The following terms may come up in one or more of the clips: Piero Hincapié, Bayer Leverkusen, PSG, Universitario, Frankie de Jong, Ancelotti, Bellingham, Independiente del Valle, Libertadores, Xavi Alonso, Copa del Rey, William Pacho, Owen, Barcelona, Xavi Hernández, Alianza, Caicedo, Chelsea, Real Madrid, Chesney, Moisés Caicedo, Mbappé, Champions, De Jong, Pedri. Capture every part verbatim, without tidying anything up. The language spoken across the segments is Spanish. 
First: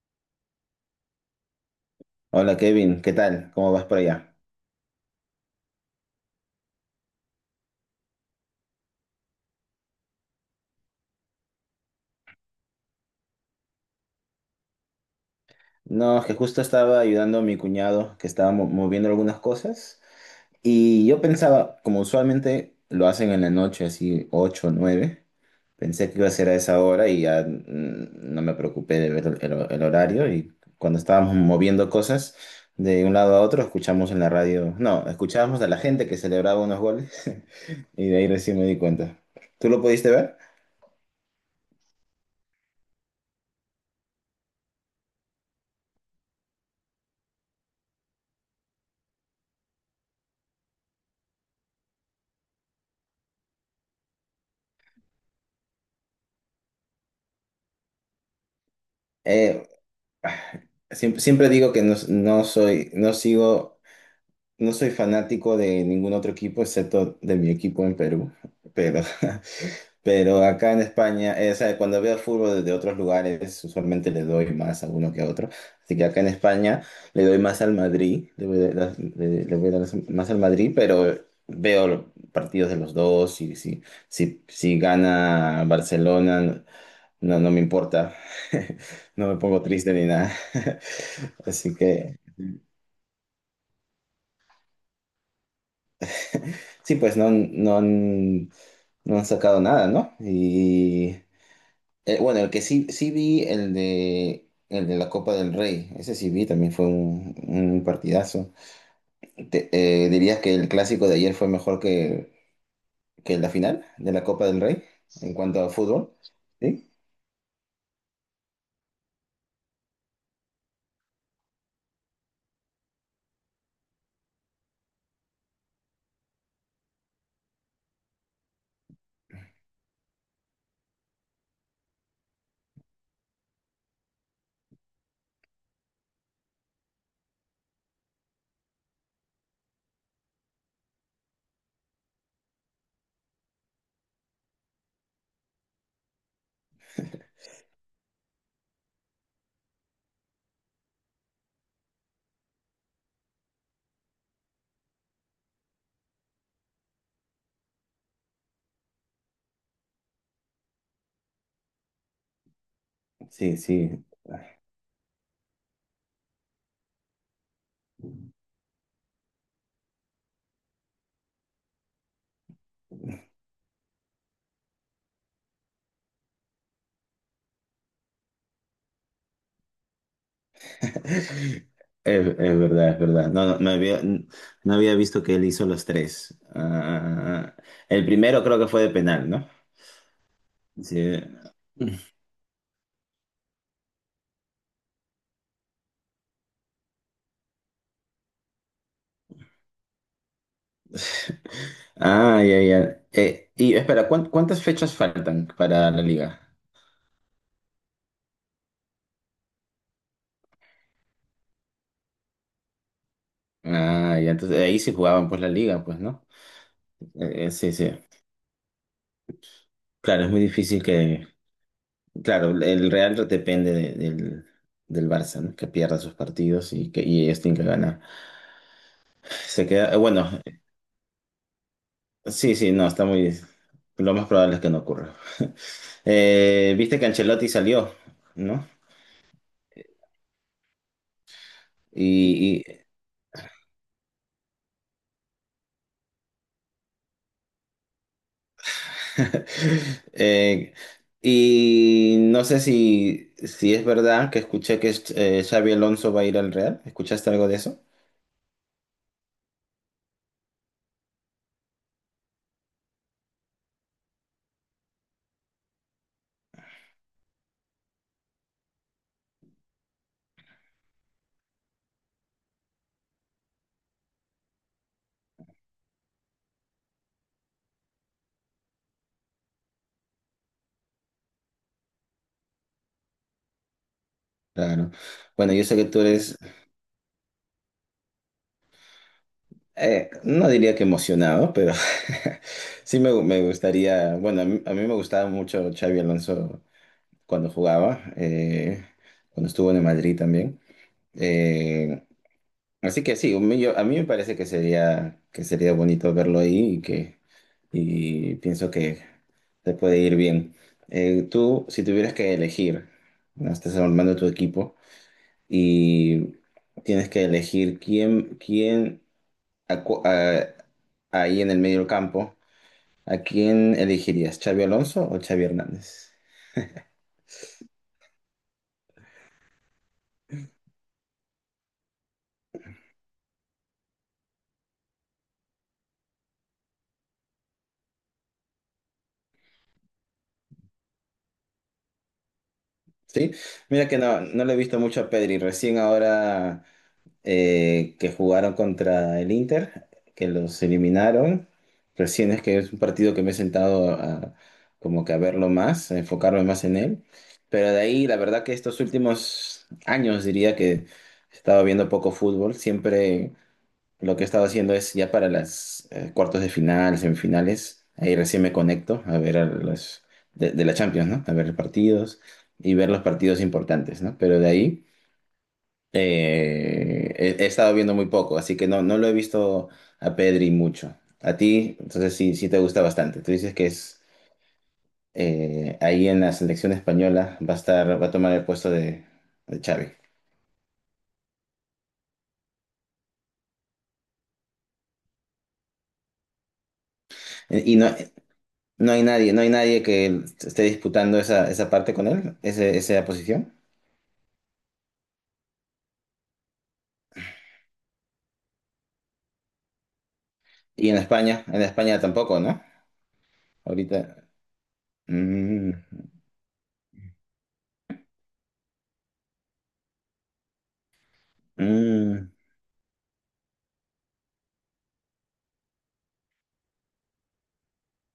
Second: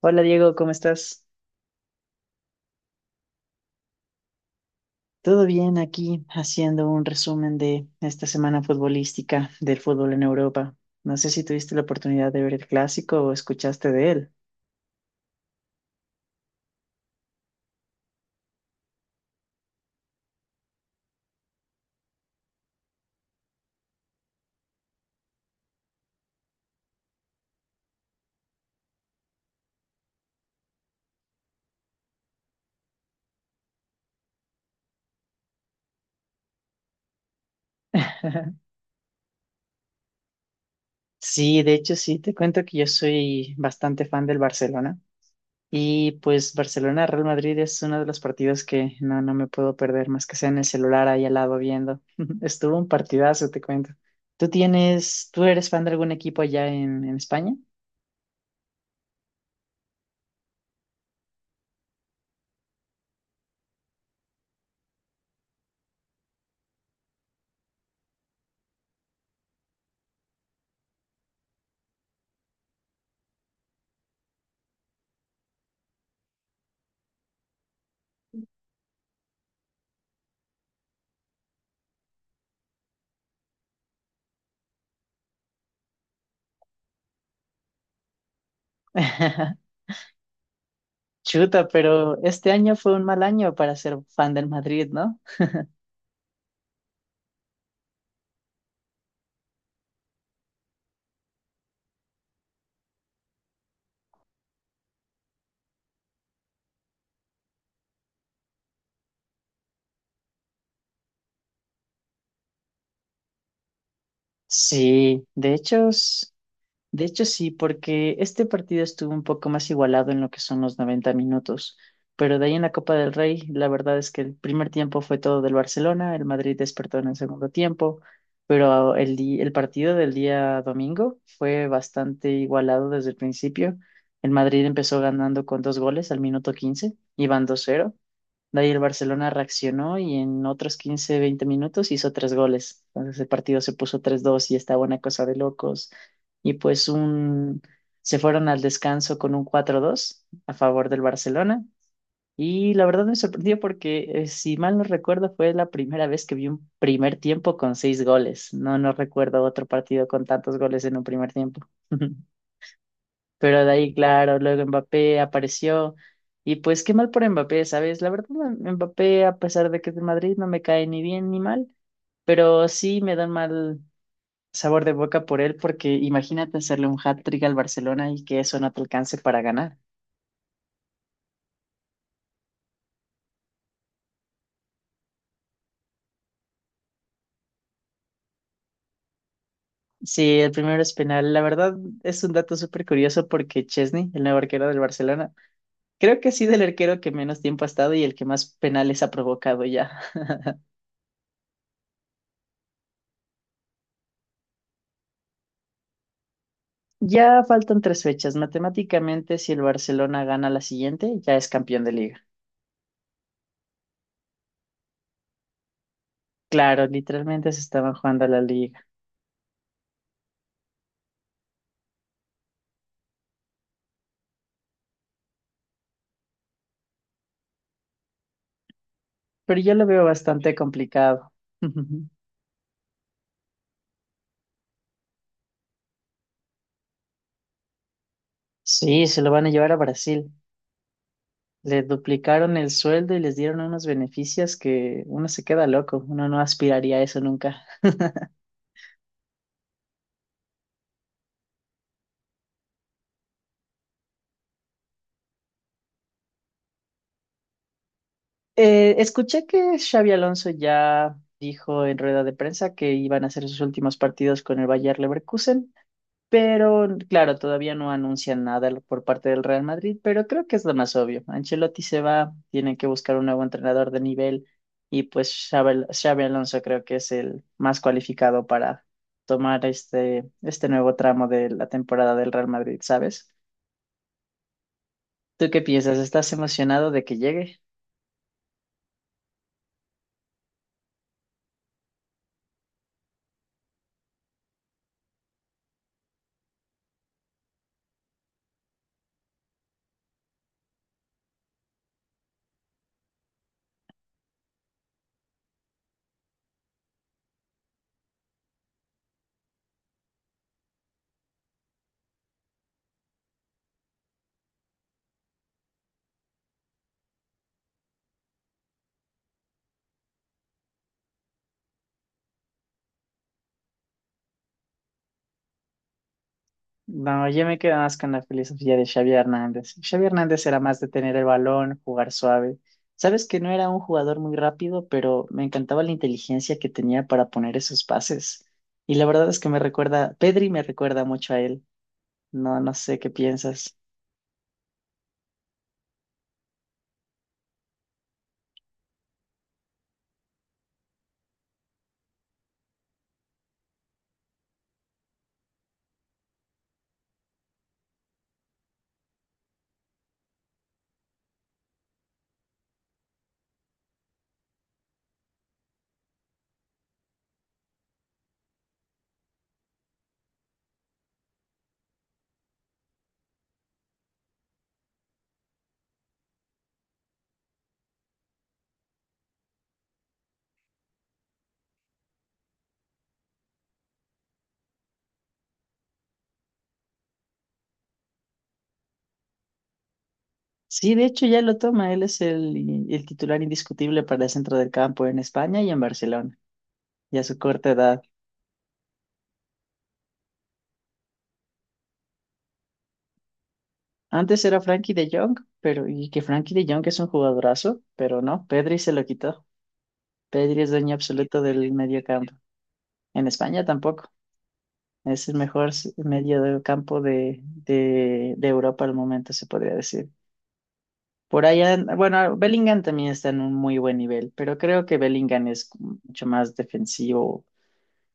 Hola Diego, ¿cómo estás? Hola Kevin, ¿qué tal? ¿Cómo vas por allá? Todo bien aquí haciendo un resumen de esta semana futbolística del fútbol en Europa. No sé si tuviste la oportunidad de ver el clásico o escuchaste de él. No, es que justo estaba ayudando a mi cuñado que estaba mo- moviendo algunas cosas y yo pensaba, como usualmente lo hacen en la noche, así ocho o nueve, pensé que iba a ser a esa hora y ya mm, no me preocupé de ver el, el- el horario y cuando estábamos moviendo cosas de un lado a otro escuchamos en la radio, no, escuchábamos a la gente que celebraba unos goles y de ahí recién me di cuenta. ¿Tú lo pudiste ver? Sí, de hecho sí, te cuento que yo soy bastante fan del Barcelona y pues Barcelona-Real Madrid es uno de los partidos que no, no me puedo perder más que sea en el celular ahí al lado viendo. Estuvo un partidazo, te cuento. ¿Tú tienes, tú eres fan de algún equipo allá en, en España? Eh, Ah, Siempre, siempre digo que no, no soy, no sigo, no soy fanático de ningún otro equipo excepto de mi equipo en Perú. Pero, pero acá en España, eh, o sea, cuando veo fútbol desde otros lugares, usualmente le doy más a uno que a otro. Así que acá en España le doy más al Madrid, le voy a dar, le- le voy a dar más al Madrid, pero veo los partidos de los dos y si, si, si gana Barcelona, no, no me importa. No me pongo triste ni nada. Chuta, Así pero que, este año fue un mal año para ser fan del Madrid, ¿no? sí, pues no, han- no, han, no han sacado nada, ¿no? Y eh, bueno, el que sí, sí vi, el de, el de la Copa del Rey, ese sí vi, también fue un, un partidazo. Te- eh, ¿dirías que el clásico de ayer fue mejor que, que la final de la Copa del Rey Sí, en de cuanto a hecho, fútbol? s- Sí, de hecho sí, porque este partido estuvo un poco más igualado en lo que son los noventa minutos, pero de ahí en la Copa del Rey, la verdad es que el primer tiempo fue todo del Barcelona, el Madrid despertó en el segundo tiempo, pero el, di- el partido del día domingo fue bastante igualado desde el principio. El Madrid empezó ganando con dos goles al minuto quince, iban dos cero. De ahí el Barcelona reaccionó y en otros quince veinte minutos hizo tres goles. Entonces el partido se puso tres dos y estaba una cosa de locos. Y pues un… se fueron al descanso con un cuatro dos a favor del Barcelona. Y la verdad me sorprendió porque, eh, si mal no recuerdo, fue la primera vez que vi un primer tiempo con seis goles. No, no recuerdo otro partido con tantos goles en un primer tiempo. sí, Pero de ahí, sí. claro, luego Mbappé apareció. Y pues qué mal por Mbappé, ¿sabes? La verdad, M- Mbappé, a pesar de que es de Madrid, no me cae ni bien ni mal. Pero sí me da un mal sabor de boca por él, porque imagínate hacerle un hat-trick al Barcelona y que eso no te alcance para ganar. Es, es verdad, es verdad. No, no, no había, no había visto que él hizo los tres. Ah, el primero creo que fue de penal, ¿no? Sí, el primero es Sí. penal. La verdad es un dato súper curioso porque Chesney, el nuevo arquero del Barcelona, creo que ha sido el arquero que menos tiempo ha estado y el que más penales ha provocado ya. Ah, ya, ya. Eh, y espera, ¿cuán- ¿cuántas fechas faltan para la liga? Ya faltan tres fechas. Matemáticamente, si el Barcelona gana la siguiente, ya es campeón de liga. Ah, ya, entonces ahí sí jugaban pues la liga, pues, ¿no? Claro, Eh, eh, literalmente se sí, sí. estaban jugando a la liga, Claro, es muy difícil que... Claro, el Real depende de- del, del Barça, ¿no? Que pierda sus partidos y que y ellos tienen que ganar. pero Se yo lo queda... eh, veo Bueno, bastante complicado. sí, sí, no, está muy... Lo más probable es que no ocurra. Eh, viste que Ancelotti salió, ¿no? Sí, se lo van a llevar a Brasil. Le duplicaron el sueldo y les dieron unos beneficios que uno se queda loco, uno no aspiraría a eso nunca. Eh, y no sé si, si es verdad que escuché que eh, Xavi Alonso va a ir al Real. ¿Escuchaste algo de eso? Eh, escuché que Xavi Alonso ya dijo en rueda de prensa que iban a hacer sus últimos partidos con el Bayer Leverkusen. Pero claro, todavía no anuncian nada lo- por parte del Real Madrid, pero creo que es lo más obvio. Ancelotti se va, tienen que buscar un nuevo entrenador de nivel y pues Xabi, Al- Xabi Alonso creo que es el más cualificado para tomar este, este nuevo tramo de la temporada del Real Madrid, ¿sabes? Claro. ¿Tú Bueno, qué yo sé que piensas? tú ¿Estás eres, emocionado de que llegue? eh, no diría que emocionado, pero sí me, me gustaría, bueno, a mí, a mí me gustaba mucho Xavi Alonso cuando jugaba, eh, cuando estuvo en el Madrid también. Eh, Así que sí, un- yo- a mí me parece que sería, que sería bonito verlo ahí y que y pienso que te puede ir bien. Eh, tú, si tuvieras que elegir, ¿no? Estás armando tu equipo y tienes que elegir quién, quién a cu- a- ahí en el medio del campo, ¿a quién elegirías? ¿Xavi Alonso o Xavi Hernández? No, yo me quedo más con la filosofía de Xavi Hernández. Xavi Hernández era más de tener el balón, jugar suave. Sabes que no era un jugador muy rápido, pero me encantaba la inteligencia que tenía para poner esos pases. Y la verdad es que me recuerda, Pedri me recuerda mucho a él. No, no sé qué Sí, piensas. mira que no, no le he visto mucho a Pedri, recién ahora eh, que jugaron contra el Inter, que los eliminaron. Recién es que es un partido que me he sentado a, como que a verlo más, a enfocarme más en él. Pero de ahí, la verdad que estos últimos años diría que he estado viendo poco fútbol. Siempre lo que he estado haciendo es ya para las eh, cuartos de final, semifinales. Ahí recién me conecto a ver a los de, de la Champions, ¿no? A ver partidos y ver los partidos importantes, ¿no? Pero de ahí... Eh, he, he estado viendo muy poco, así que no, no lo he visto a Pedri mucho. A ti, entonces sí, sí te gusta bastante. Tú dices que es eh, ahí en la selección española va a estar, va a tomar el puesto de, de Xavi. Sí, de hecho ya lo toma. Él es el, el titular indiscutible para el centro del campo en España y en Barcelona, y a su Eh, corta Y no, edad. no hay nadie, no hay nadie que esté disputando esa, esa parte con él, ese- esa posición. Antes era Frankie de Jong, pero y que Frankie de Jong es un jugadorazo, pero no, Pedri se lo quitó. Pedri es Y dueño en absoluto España, en del España medio campo. tampoco, ¿no? En España tampoco. Ahorita. Es el mejor mm, s- medio del campo de, de, de Europa al momento, se podría decir. Por allá, mm. bueno, Bellingham también está en un muy buen nivel, pero creo que Bellingham es mucho más defensivo,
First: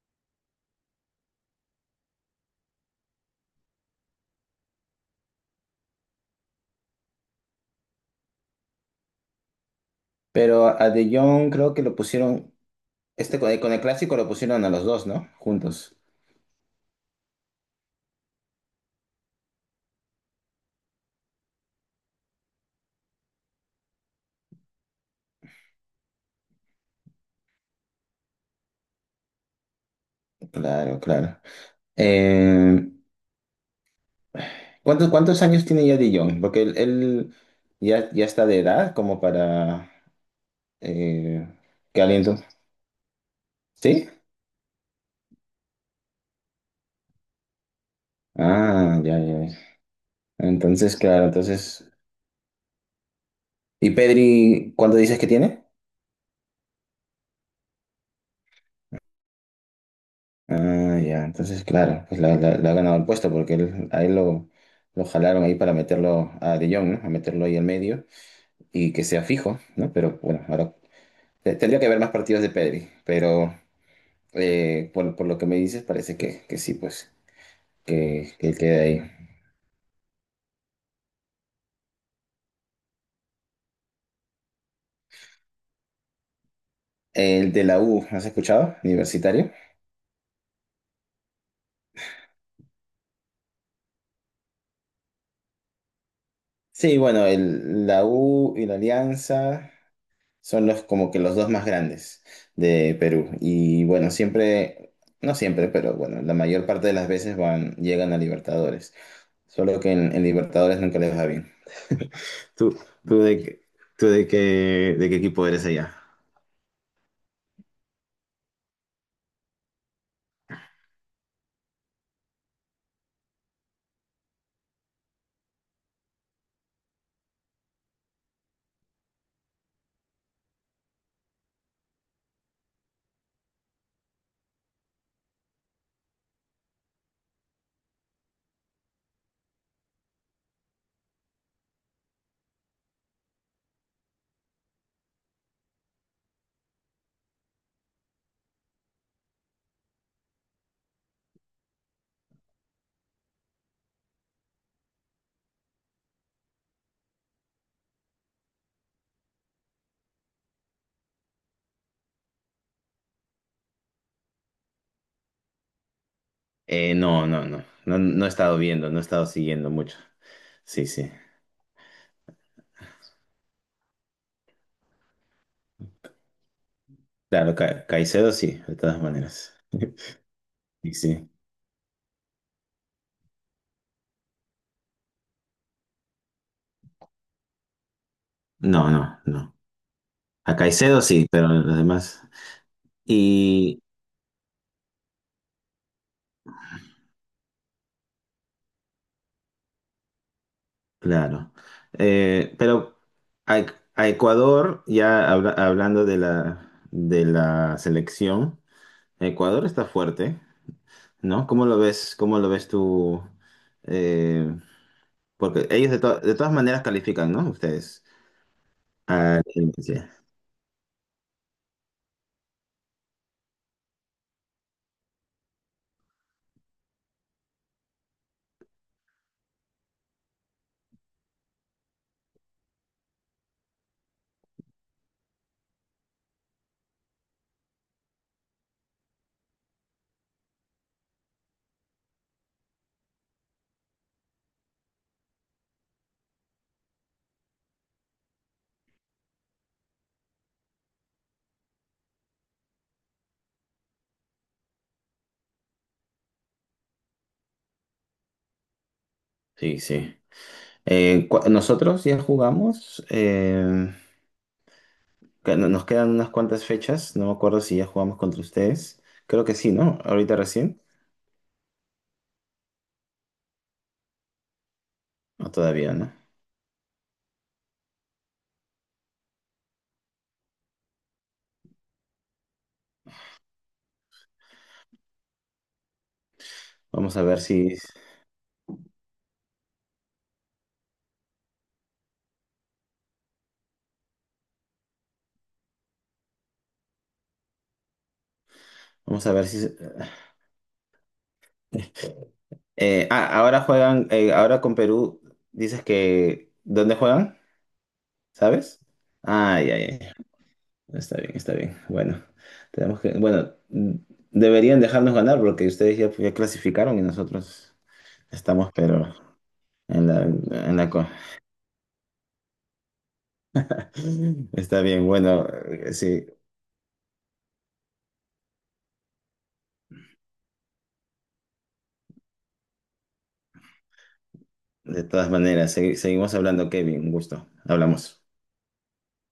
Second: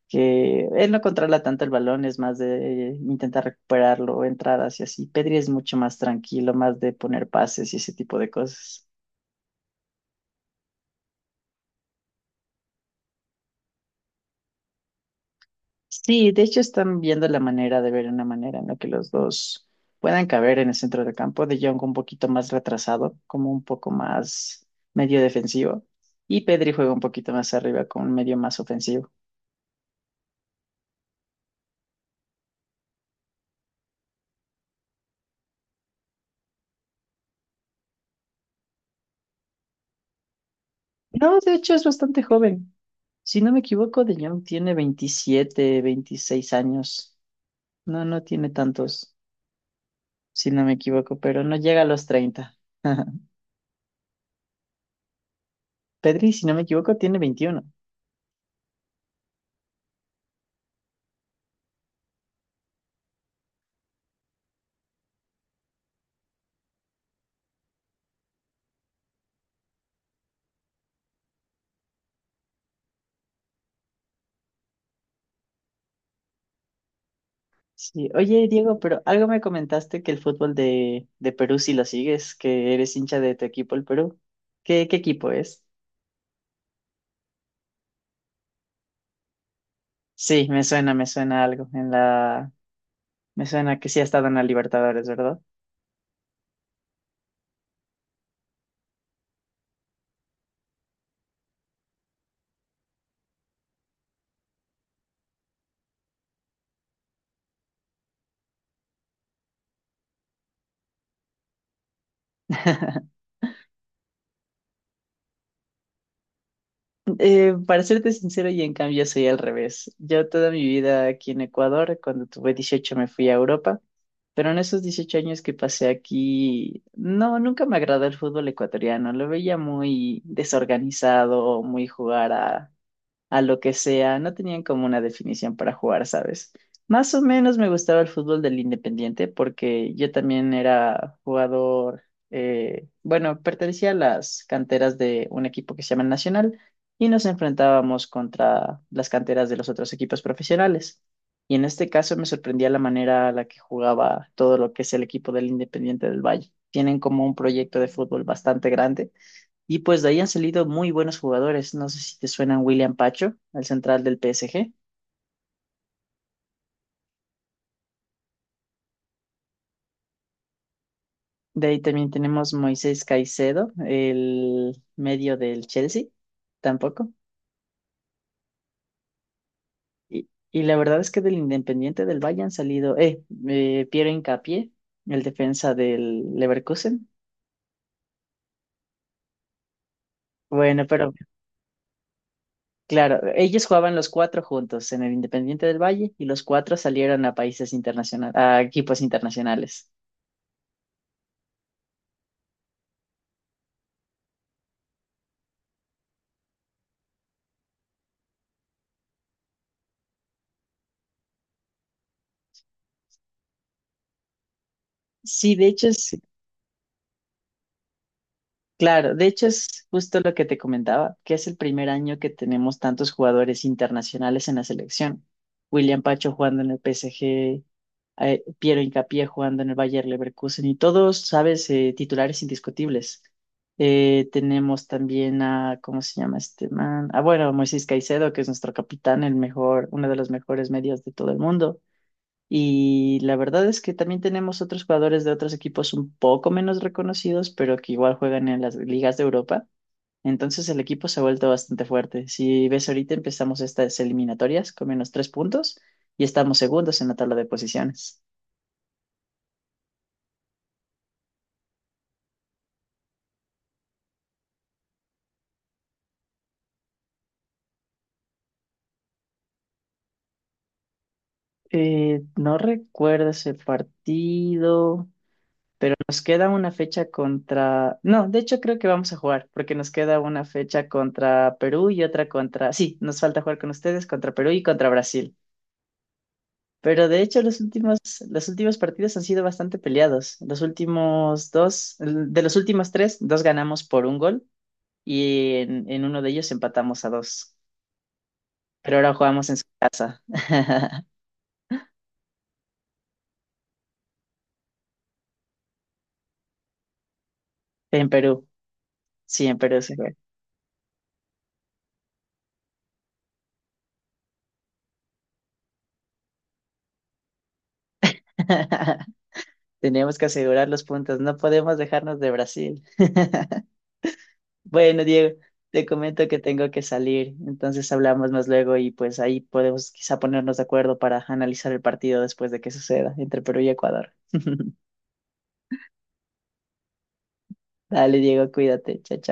que él no controla tanto el balón, es más de eh, intentar recuperarlo, entradas y así. Pedri es mucho más tranquilo, más de poner pases y ese tipo de cosas. Pero a De Jong creo que lo pusieron, este con el, con el clásico lo pusieron a los dos, ¿no? Juntos. Sí, de hecho están viendo la manera de ver una manera en la que los dos puedan caber en el centro del campo, de Jong un poquito más retrasado, como un poco más medio defensivo, y Pedri juega un poquito más arriba con un medio más ofensivo. Claro, claro. Eh, ¿cuántos, ¿cuántos años tiene ya De Jong? Porque él, él ya, ya está de edad como para No, eh, de hecho es que bastante aliento. joven. Si no me equivoco, ¿Sí? de Jong tiene veintisiete, veintiséis años. No, no tiene Ah, tantos, ya, ya. Ya. si no me Entonces, equivoco, claro, pero no llega a entonces. los treinta. ¿Y Pedri, cuánto dices que tiene? Pedri, si no me equivoco, tiene veintiuno. Ah, ya, entonces, claro, pues la- la- le ha ganado el puesto porque él, a él lo, lo jalaron ahí para meterlo a De Jong, ¿no? A meterlo ahí al medio y que sea fijo, ¿no? Pero bueno, ahora te- tendría que haber más partidos de Pedri, pero. Eh, por, por lo que me dices, parece que, que sí, pues, Sí, que, oye que él Diego, queda pero ahí. algo me comentaste que el fútbol de, de Perú si lo sigues, que eres hincha de tu equipo, el Perú. ¿Qué, qué equipo es? El de la U, ¿has escuchado? Universitario. Sí, me suena, me suena algo. En la, me suena que sí ha estado en la Libertadores, ¿verdad? Sí, bueno, el, la U y la Alianza son los como que los dos más grandes de Perú. Y bueno, siempre, no siempre, pero bueno, la mayor parte de las veces van, llegan a Libertadores. Solo que en, en Libertadores nunca les va bien. ¿Tú, tú de, qué- tú de qué, de qué equipo eres allá? Eh, para serte sincero, y en cambio soy al revés. Yo toda mi vida aquí en Ecuador, cuando tuve dieciocho me fui a Europa, pero en esos dieciocho años que pasé aquí, no, nunca me agradó el fútbol ecuatoriano. Lo veía muy desorganizado, muy jugar a a lo que sea, no tenían como una definición para jugar, ¿sabes? Más o menos me gustaba el fútbol del Independiente porque yo también era jugador, eh, bueno, pertenecía a las canteras de un equipo que se llama Nacional y nos enfrentábamos contra las canteras de los otros equipos profesionales. Y en este caso me sorprendía la manera a la que jugaba todo lo que es el equipo del Independiente del Valle. Tienen como un proyecto de fútbol bastante grande y pues de ahí han salido muy buenos jugadores. No sé si te suenan William Pacho, el central del P S G. Eh, no, no, no, no, no he estado viendo, no he estado siguiendo mucho. Sí, sí. De ahí también tenemos Moisés Caicedo, el medio del Chelsea, tampoco. Claro, Ca- Caicedo sí, de todas maneras. Y, y la Y verdad es que sí. del Independiente del Valle han salido, eh, eh, Piero Hincapié, el defensa del Leverkusen. No, no, no. A Bueno, Caicedo pero sí, pero los demás. claro, ellos Y jugaban los cuatro juntos en el Independiente del Valle y los cuatro salieron a países internacionales, a equipos internacionales. claro. Eh, pero a, a Ecuador, ya habla- hablando de la, de la selección, Ecuador está fuerte, ¿no? ¿Cómo lo ves? ¿Cómo lo ves tú? Eh, Sí, de porque hecho ellos de, es to- de todas maneras califican, ¿no? Ustedes. claro, de A hecho es la justo lo que te comentaba, que es el primer año que tenemos tantos jugadores internacionales en la selección. William Pacho jugando en el P S G, eh, Piero Hincapié jugando en el Bayer Leverkusen y todos, sabes, Eh, titulares indiscutibles. Eh, tenemos también a, ¿cómo se llama este man? Ah, bueno, Moisés Caicedo, que es nuestro capitán, el mejor, uno de los mejores medios de todo el mundo. Y la verdad es que también tenemos otros jugadores de otros equipos un poco menos reconocidos, pero que igual juegan en las ligas de Europa. Entonces el equipo se ha vuelto bastante fuerte. Si ves ahorita empezamos estas eliminatorias con menos tres puntos y estamos segundos en la tabla de posiciones. sí, sí. Sí. Eh, cu- nosotros ya jugamos. eh, Que no- Nos quedan unas cuantas fechas, no me acuerdo si ya jugamos contra ustedes. Creo que sí, ¿no? Ahorita recién. Eh, no recuerdo ese partido, O todavía, pero ¿no? nos queda una fecha contra… No, de hecho creo que vamos a jugar, porque nos queda una fecha contra Perú y otra contra… Sí, nos falta jugar con ustedes contra Perú y contra Brasil. Pero Vamos de a ver hecho los si. últimos, los últimos partidos han sido bastante peleados. Los últimos dos, de los últimos tres, dos ganamos por un gol y en, en uno de ellos empatamos a dos. Pero ahora Vamos a ver jugamos en, su- si. Eh, ah, ahora juegan. Eh, ahora con Perú, dices que. ¿Dónde juegan? en Perú. ¿Sabes? Sí, en Ah, ya, Perú se ya, ya. juega. Está bien, está bien. Bueno, tenemos que. Bueno, mm, deberían dejarnos ganar porque ustedes ya, ya clasificaron y nosotros estamos, pero. En Tenemos la, que asegurar en los la co- puntos, no podemos dejarnos de Brasil. Está Bueno, bien, Diego, bueno, te eh, sí. comento que tengo que salir, entonces hablamos más luego y pues ahí podemos quizá ponernos de acuerdo para analizar el partido después de que suceda entre Perú y Ecuador. De todas maneras, segui- seguimos hablando, Kevin. Un gusto. Dale, Hablamos. Diego, cuídate. Chao, chao.